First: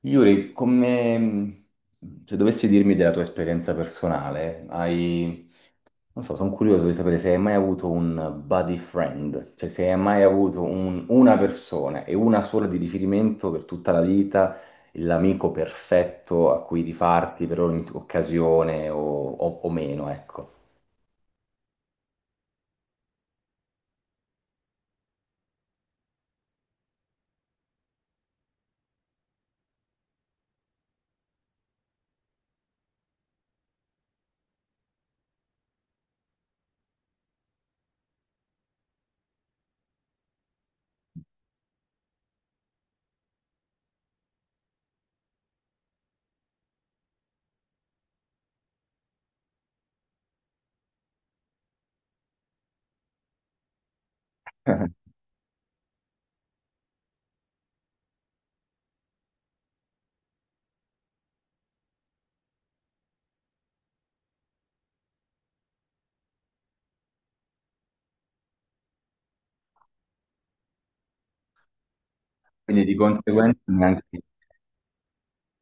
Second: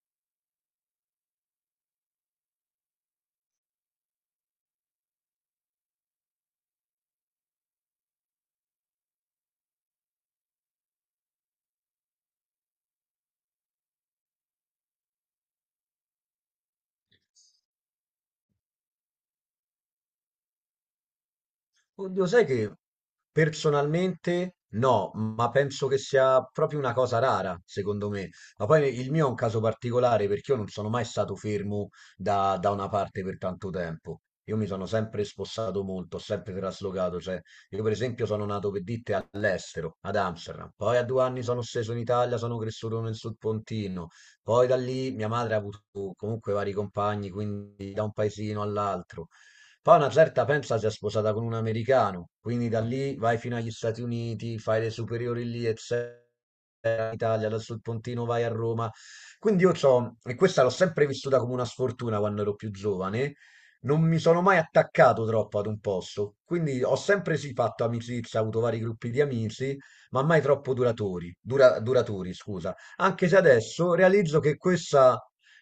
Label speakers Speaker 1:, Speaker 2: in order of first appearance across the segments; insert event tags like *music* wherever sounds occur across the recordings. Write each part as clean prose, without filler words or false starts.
Speaker 1: Yuri, come se dovessi dirmi della tua esperienza personale, hai, non so, sono curioso di sapere se hai mai avuto un buddy friend, cioè se hai mai avuto una persona e una sola di riferimento per tutta la vita, l'amico perfetto a cui rifarti per ogni occasione o meno, ecco.
Speaker 2: Oddio, sai che personalmente no, ma penso che sia proprio una cosa rara, secondo me. Ma poi il mio è un caso particolare perché io non sono mai stato fermo da una parte per tanto tempo. Io mi sono sempre spossato molto, ho sempre traslocato. Cioè, io per esempio sono nato per dite all'estero, ad Amsterdam. Poi a 2 anni sono sceso in Italia, sono cresciuto nel Sud Pontino. Poi da lì mia madre ha avuto comunque vari compagni, quindi da un paesino all'altro. Poi una certa pensa si è sposata con un americano, quindi da lì vai fino agli Stati Uniti, fai le
Speaker 1: *laughs*
Speaker 2: superiori lì, eccetera, in Italia, da sul Pontino vai a Roma. Quindi io c'ho, e questa l'ho sempre vissuta come una sfortuna quando ero più giovane, non mi sono mai attaccato troppo ad un posto, quindi ho sempre sì fatto amicizia, avuto vari gruppi di amici, ma mai troppo duratori, duraturi, scusa.
Speaker 1: Quindi di
Speaker 2: Anche se
Speaker 1: conseguenza
Speaker 2: adesso
Speaker 1: neanche...
Speaker 2: realizzo che questa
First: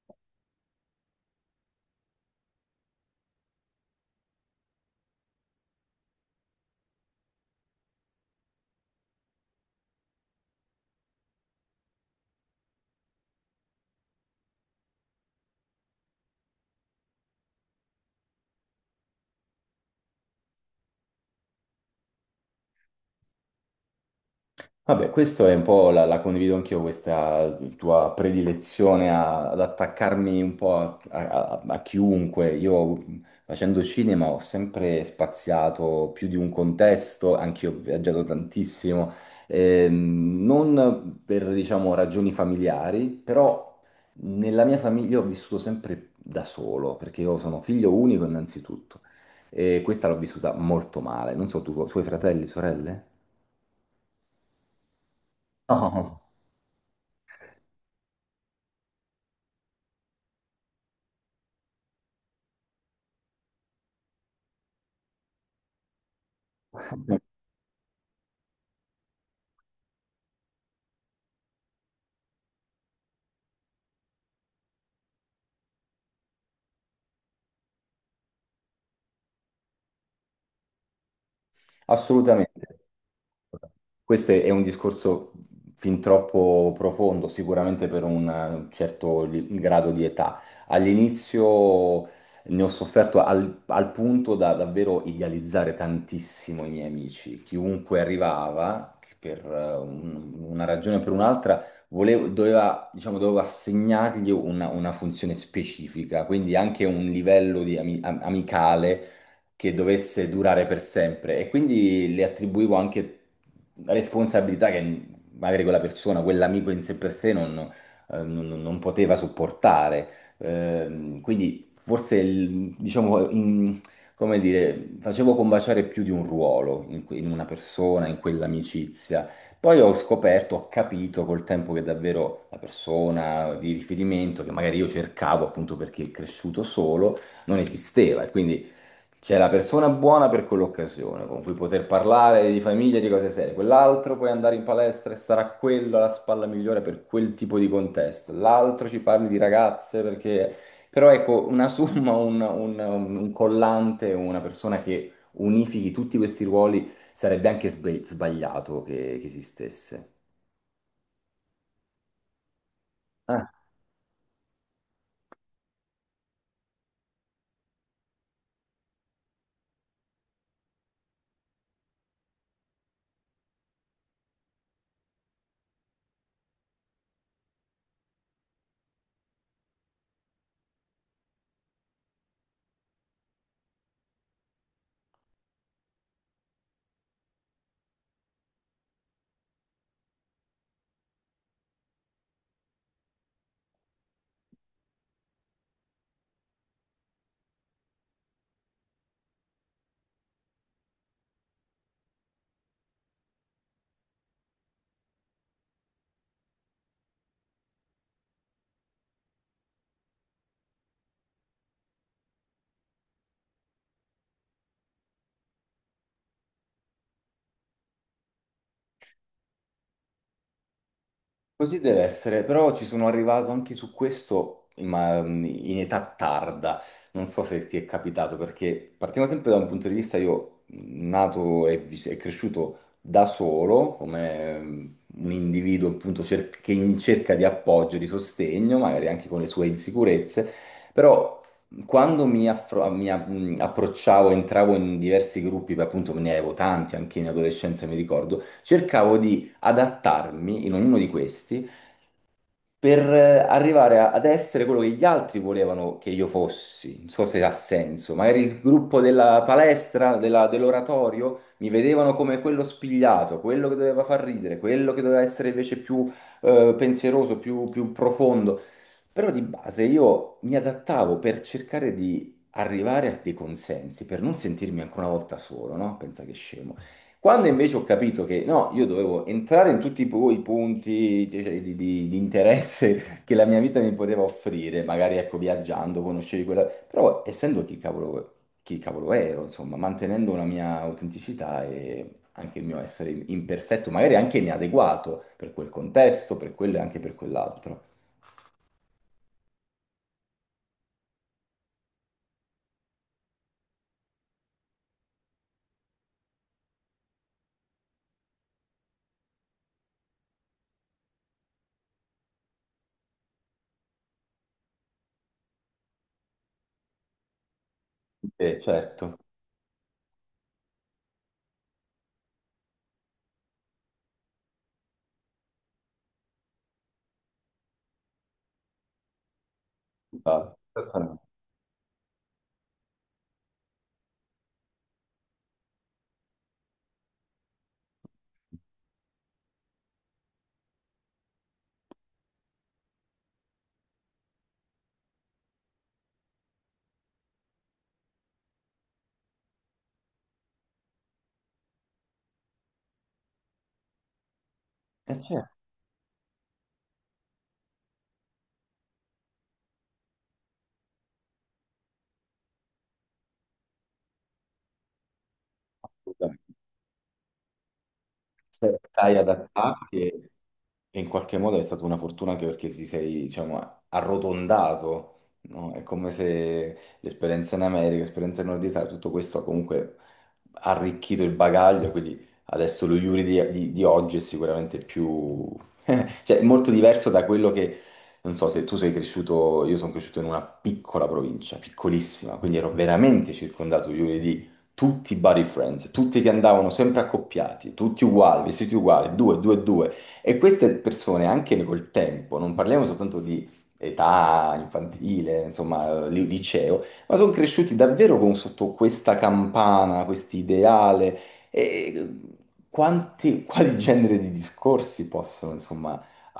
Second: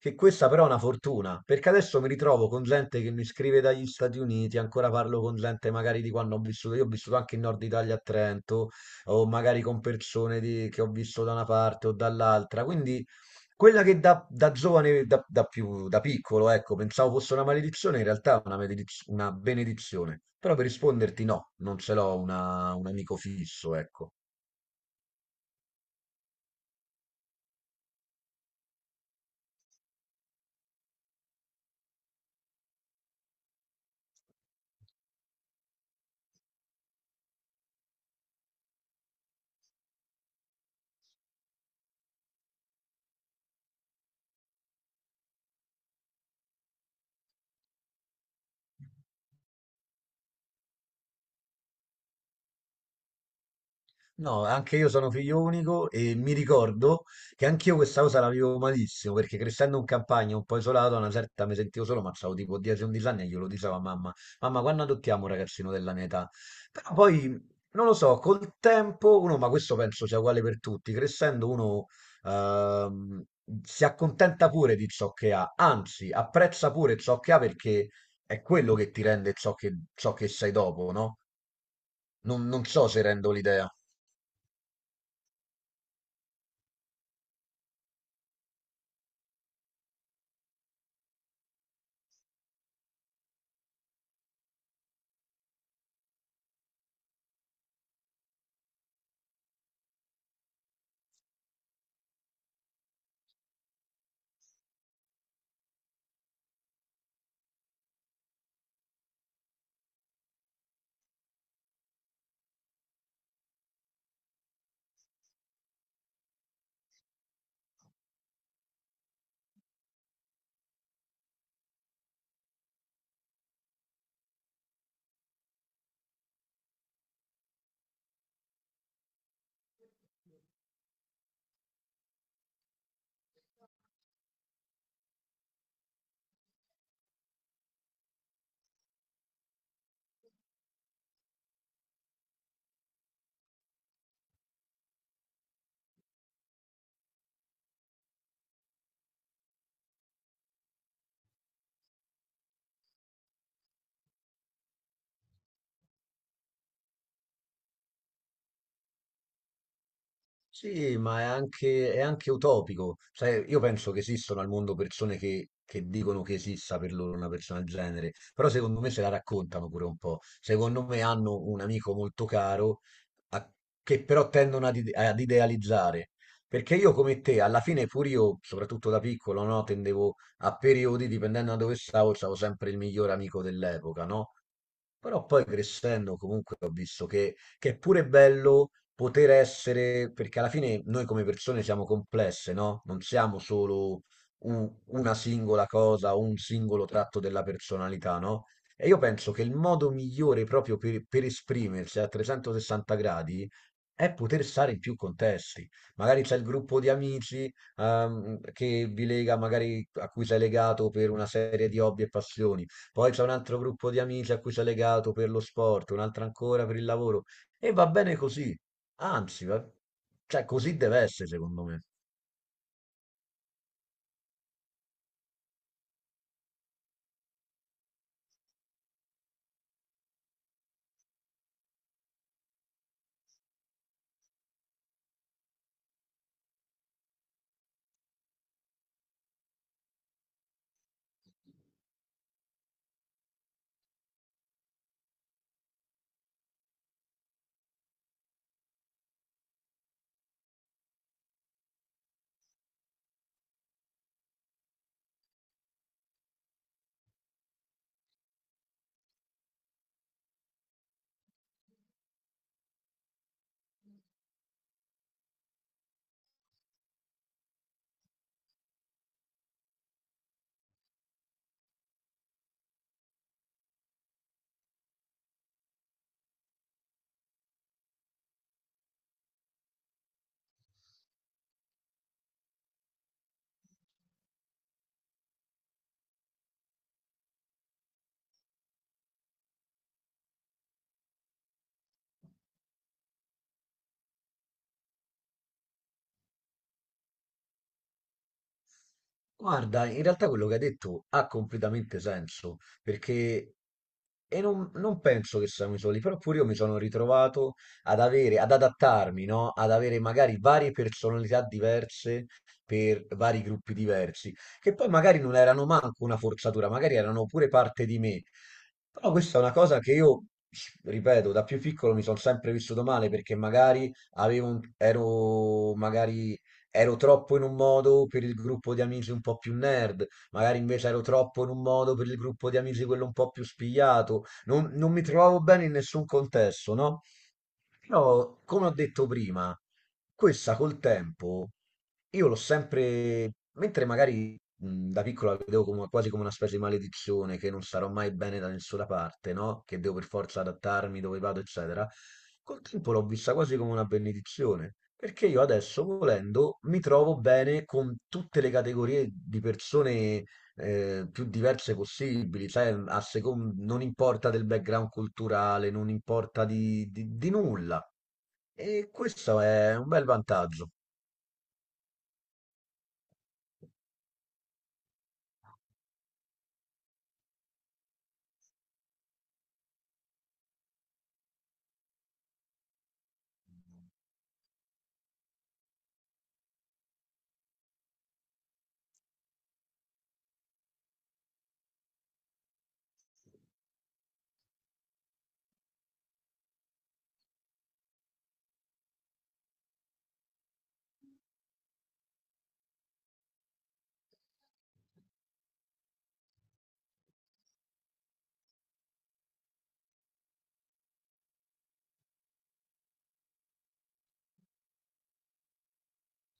Speaker 2: però è una fortuna, perché adesso mi ritrovo con gente che mi scrive dagli Stati Uniti, ancora parlo con gente magari di quando ho vissuto, io ho vissuto anche in Nord Italia a Trento, o magari con che ho visto da una parte o dall'altra, quindi quella che da, da giovane, da, da più, da piccolo, ecco, pensavo fosse una maledizione, in realtà è una benedizione, però per risponderti no, non ce un amico fisso, ecco.
Speaker 1: Vabbè, questo è un po' la condivido anch'io, questa tua predilezione ad attaccarmi un po' a chiunque. Io facendo cinema ho sempre spaziato più di un contesto, anch'io ho viaggiato tantissimo, non per, diciamo, ragioni familiari, però nella mia famiglia ho vissuto sempre da solo, perché io sono figlio unico innanzitutto, e questa l'ho vissuta molto male. Non so, tu, tuoi fratelli, sorelle?
Speaker 2: No, anche io sono figlio unico e
Speaker 1: No.
Speaker 2: mi ricordo che anch'io questa cosa la vivo malissimo perché crescendo in campagna un po' isolato, a una certa mi sentivo solo, ma avevo tipo 10-11 anni e glielo dicevo a mamma, mamma, quando adottiamo un ragazzino della mia età? Però poi,
Speaker 1: *laughs*
Speaker 2: non lo so, col tempo uno, ma questo penso sia uguale per tutti, crescendo uno ehm, si accontenta pure di ciò che ha, anzi apprezza pure ciò che ha perché è quello che ti rende ciò ciò che sei dopo, no? Non
Speaker 1: Assolutamente.
Speaker 2: so se rendo l'idea.
Speaker 1: Questo è un discorso fin troppo profondo, sicuramente per un certo grado di età. All'inizio ne ho sofferto al punto da davvero idealizzare tantissimo i miei amici. Chiunque arrivava, che per una ragione o per un'altra, dovevo assegnargli una funzione specifica, quindi anche un livello di amicale che dovesse durare per sempre e quindi le attribuivo anche responsabilità che magari quella persona, quell'amico in sé per sé non poteva sopportare. Quindi forse, diciamo, come dire, facevo combaciare più di un ruolo in una persona, in quell'amicizia. Poi ho scoperto, ho capito col tempo che davvero la persona di riferimento, che magari io cercavo appunto perché è cresciuto solo, non esisteva. E quindi c'è la persona buona per quell'occasione, con cui poter parlare di famiglia, di cose serie. Quell'altro puoi andare in palestra e sarà quello la spalla migliore per quel tipo di contesto. L'altro ci parli di ragazze perché... Però ecco, una somma, un collante, una persona che unifichi tutti questi ruoli sarebbe anche sbagliato che esistesse.
Speaker 2: Sì, ma è è anche utopico. Cioè, io penso che esistano al mondo persone che dicono che esista per loro una persona del genere, però secondo me se la raccontano pure un po'. Secondo me hanno un amico molto caro a- che però tendono ad idealizzare. Perché io come te, alla fine pure io, soprattutto da piccolo, no, tendevo a periodi, dipendendo da dove stavo, stavo sempre il miglior amico dell'epoca, no? Però poi crescendo comunque ho visto che è pure bello poter essere, perché alla fine noi come persone siamo complesse, no? Non siamo solo una singola cosa o un singolo tratto della personalità, no? E io penso che il modo migliore proprio per esprimersi a 360 gradi è poter stare in più contesti. Magari c'è il gruppo di amici, che vi lega, magari a cui sei legato per una serie di hobby e passioni. Poi c'è un altro gruppo di amici a cui sei legato per lo sport, un altro ancora per il lavoro. E va bene così, anzi, va- cioè così deve essere secondo
Speaker 1: Così
Speaker 2: me.
Speaker 1: deve essere, però ci sono arrivato anche su questo, ma in età tarda. Non so se ti è capitato, perché partiamo sempre da un punto di vista, io nato e cresciuto da solo, come un individuo appunto che in cerca di appoggio, di sostegno, magari anche con le sue insicurezze, però quando mi, affro- mi a- approcciavo, entravo in diversi gruppi, beh, appunto ne avevo tanti, anche in adolescenza mi ricordo, cercavo di adattarmi in ognuno di questi per arrivare ad essere quello che gli altri volevano che io fossi. Non so se ha senso. Magari il gruppo della palestra, dell'oratorio, mi vedevano come quello spigliato, quello che doveva far ridere, quello che doveva essere invece più pensieroso, più profondo. Però di base io mi adattavo per cercare di arrivare a dei consensi, per non sentirmi ancora una volta solo, no? Pensa che scemo. Quando invece ho capito che no, io dovevo entrare in tutti i i punti di interesse *laughs* che la mia vita mi poteva offrire, magari ecco viaggiando, conoscevi quella, però essendo chi cavolo ero, insomma, mantenendo una mia autenticità e anche il mio essere imperfetto, magari anche inadeguato per quel contesto, per quello e anche per quell'altro.
Speaker 2: Guarda, in realtà quello che hai detto ha completamente senso, perché e non penso che siamo i soli, però pure io mi sono ritrovato ad ad adattarmi, no? Ad avere magari varie personalità diverse per vari gruppi diversi, che poi magari non erano manco una forzatura, magari erano pure parte di me. Però
Speaker 1: Certo,
Speaker 2: questa è una cosa che ripeto, da più piccolo mi sono sempre vissuto male perché magari avevo un- ero magari ero troppo in un modo per il gruppo di amici un po' più nerd,
Speaker 1: esatto.
Speaker 2: magari invece ero troppo in un modo per il gruppo di amici quello un po' più spigliato. Non mi trovavo bene in nessun contesto, no? Però, come ho detto prima, questa col tempo io l'ho sempre, mentre magari da piccola la vedevo quasi come una specie di maledizione, che non sarò mai bene da nessuna parte, no? Che devo per forza adattarmi dove vado, eccetera. Col tempo l'ho vista quasi come una benedizione, perché io
Speaker 1: Certo.
Speaker 2: adesso, volendo, mi trovo bene con tutte le categorie di persone più diverse possibili, sai, non importa del background culturale, non importa
Speaker 1: Assolutamente.
Speaker 2: di nulla.
Speaker 1: Se
Speaker 2: E
Speaker 1: stai
Speaker 2: questo è un
Speaker 1: adattarti.
Speaker 2: bel vantaggio.
Speaker 1: E in qualche modo è stata una fortuna anche perché ti sei, diciamo, arrotondato, no? È come se l'esperienza in America, l'esperienza in Nord Italia, tutto questo ha comunque arricchito il bagaglio, quindi adesso lo Yuri di oggi è sicuramente più, *laughs* cioè, è molto diverso da quello che, non so, se tu sei cresciuto, io sono cresciuto in una piccola provincia, piccolissima, quindi ero veramente circondato io di tutti i buddy friends, tutti che andavano sempre accoppiati, tutti uguali, vestiti uguali, due, due, due. E queste persone, anche col tempo, non parliamo soltanto di età infantile, insomma, liceo, ma sono cresciuti davvero sotto questa campana, questo ideale. E quali genere di discorsi possono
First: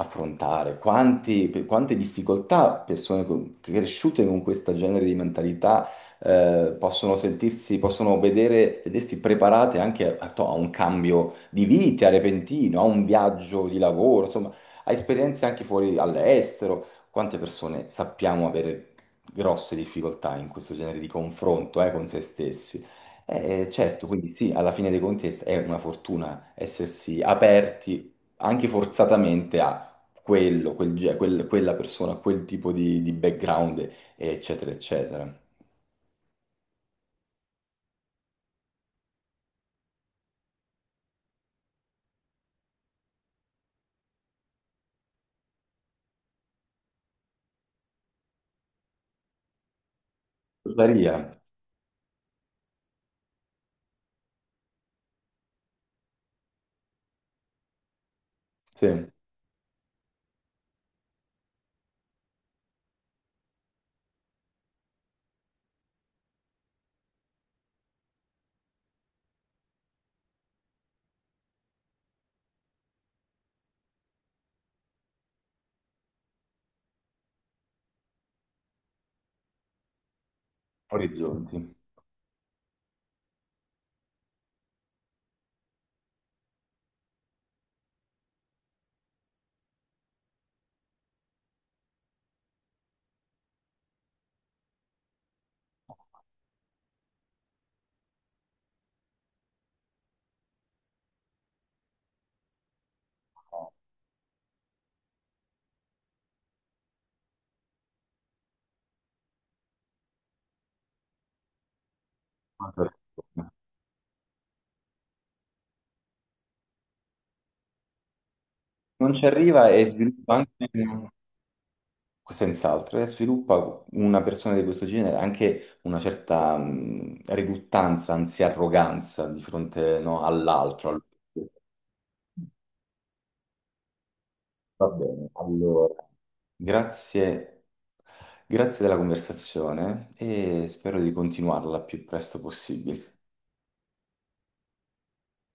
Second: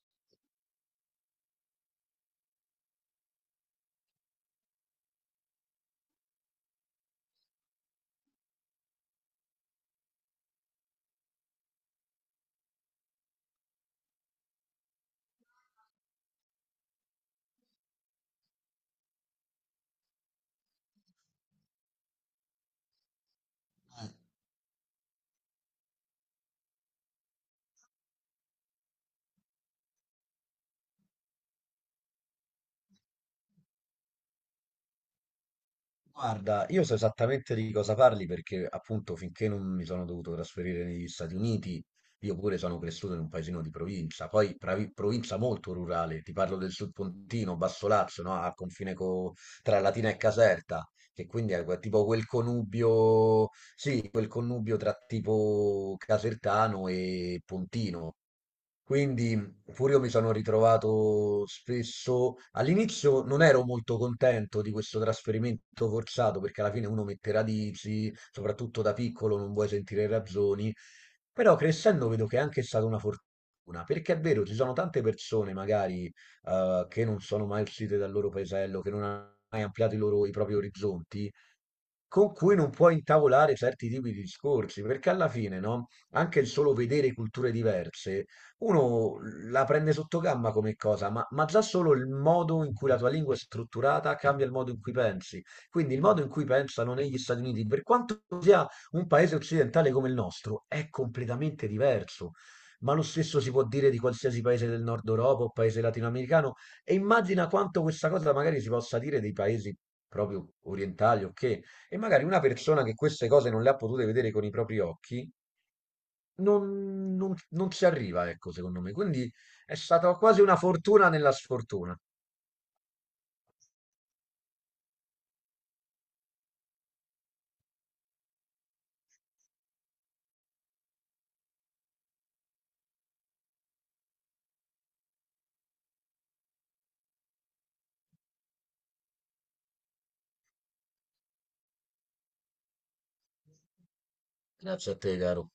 Speaker 1: affrontare, per quante difficoltà persone cresciute con questo genere di mentalità possono sentirsi, possono vedere, vedersi preparate anche a un cambio di vita repentino, a un viaggio di lavoro, insomma, a esperienze anche fuori all'estero. Quante persone sappiamo avere grosse difficoltà in questo genere di confronto con se stessi? Certo, quindi sì, alla fine dei conti è una fortuna essersi aperti anche forzatamente quello, quella persona, quel tipo di background, eccetera, eccetera.
Speaker 2: Guarda, io so esattamente di cosa parli perché appunto finché non mi sono dovuto trasferire negli Stati Uniti, io pure sono cresciuto in un paesino di provincia, poi provincia molto rurale, ti parlo del Sud Pontino, Basso Lazio, no? A tra Latina e Caserta,
Speaker 1: Tuttavia,
Speaker 2: che quindi è tipo quel connubio, sì, quel connubio tra tipo casertano e pontino.
Speaker 1: sì,
Speaker 2: Quindi pure io mi sono ritrovato spesso, all'inizio non ero molto contento di questo trasferimento forzato perché alla fine uno mette radici, soprattutto da piccolo non vuoi sentire ragioni, però crescendo vedo che è anche stata una fortuna, perché è vero, ci sono tante persone magari che non sono mai uscite dal loro paesello, che non hanno mai ampliato i i propri orizzonti,
Speaker 1: orizzonti.
Speaker 2: con cui non puoi intavolare certi tipi di discorsi, perché alla fine, no? Anche il solo vedere culture diverse, uno la prende sotto gamba come cosa, ma già solo il modo in cui la tua lingua è strutturata cambia il modo in cui pensi. Quindi il modo in cui pensano negli Stati Uniti, per quanto sia un paese occidentale come il nostro, è completamente diverso. Ma lo stesso si può dire di qualsiasi paese del nord Europa o paese latinoamericano, e immagina quanto questa cosa magari si possa dire dei paesi proprio orientali, ok? E magari una persona che queste cose non le ha potute vedere con i propri occhi non ci arriva, ecco, secondo me.
Speaker 1: Non ci
Speaker 2: Quindi
Speaker 1: arriva
Speaker 2: è
Speaker 1: e
Speaker 2: stata
Speaker 1: sviluppa
Speaker 2: quasi una
Speaker 1: anche,
Speaker 2: fortuna nella sfortuna.
Speaker 1: senz'altro, e sviluppa una persona di questo genere anche una certa riluttanza, anzi arroganza di fronte no, all'altro. Al- va bene, allora, grazie, grazie della conversazione e spero di continuarla il più presto possibile.
Speaker 2: Grazie a te, caro.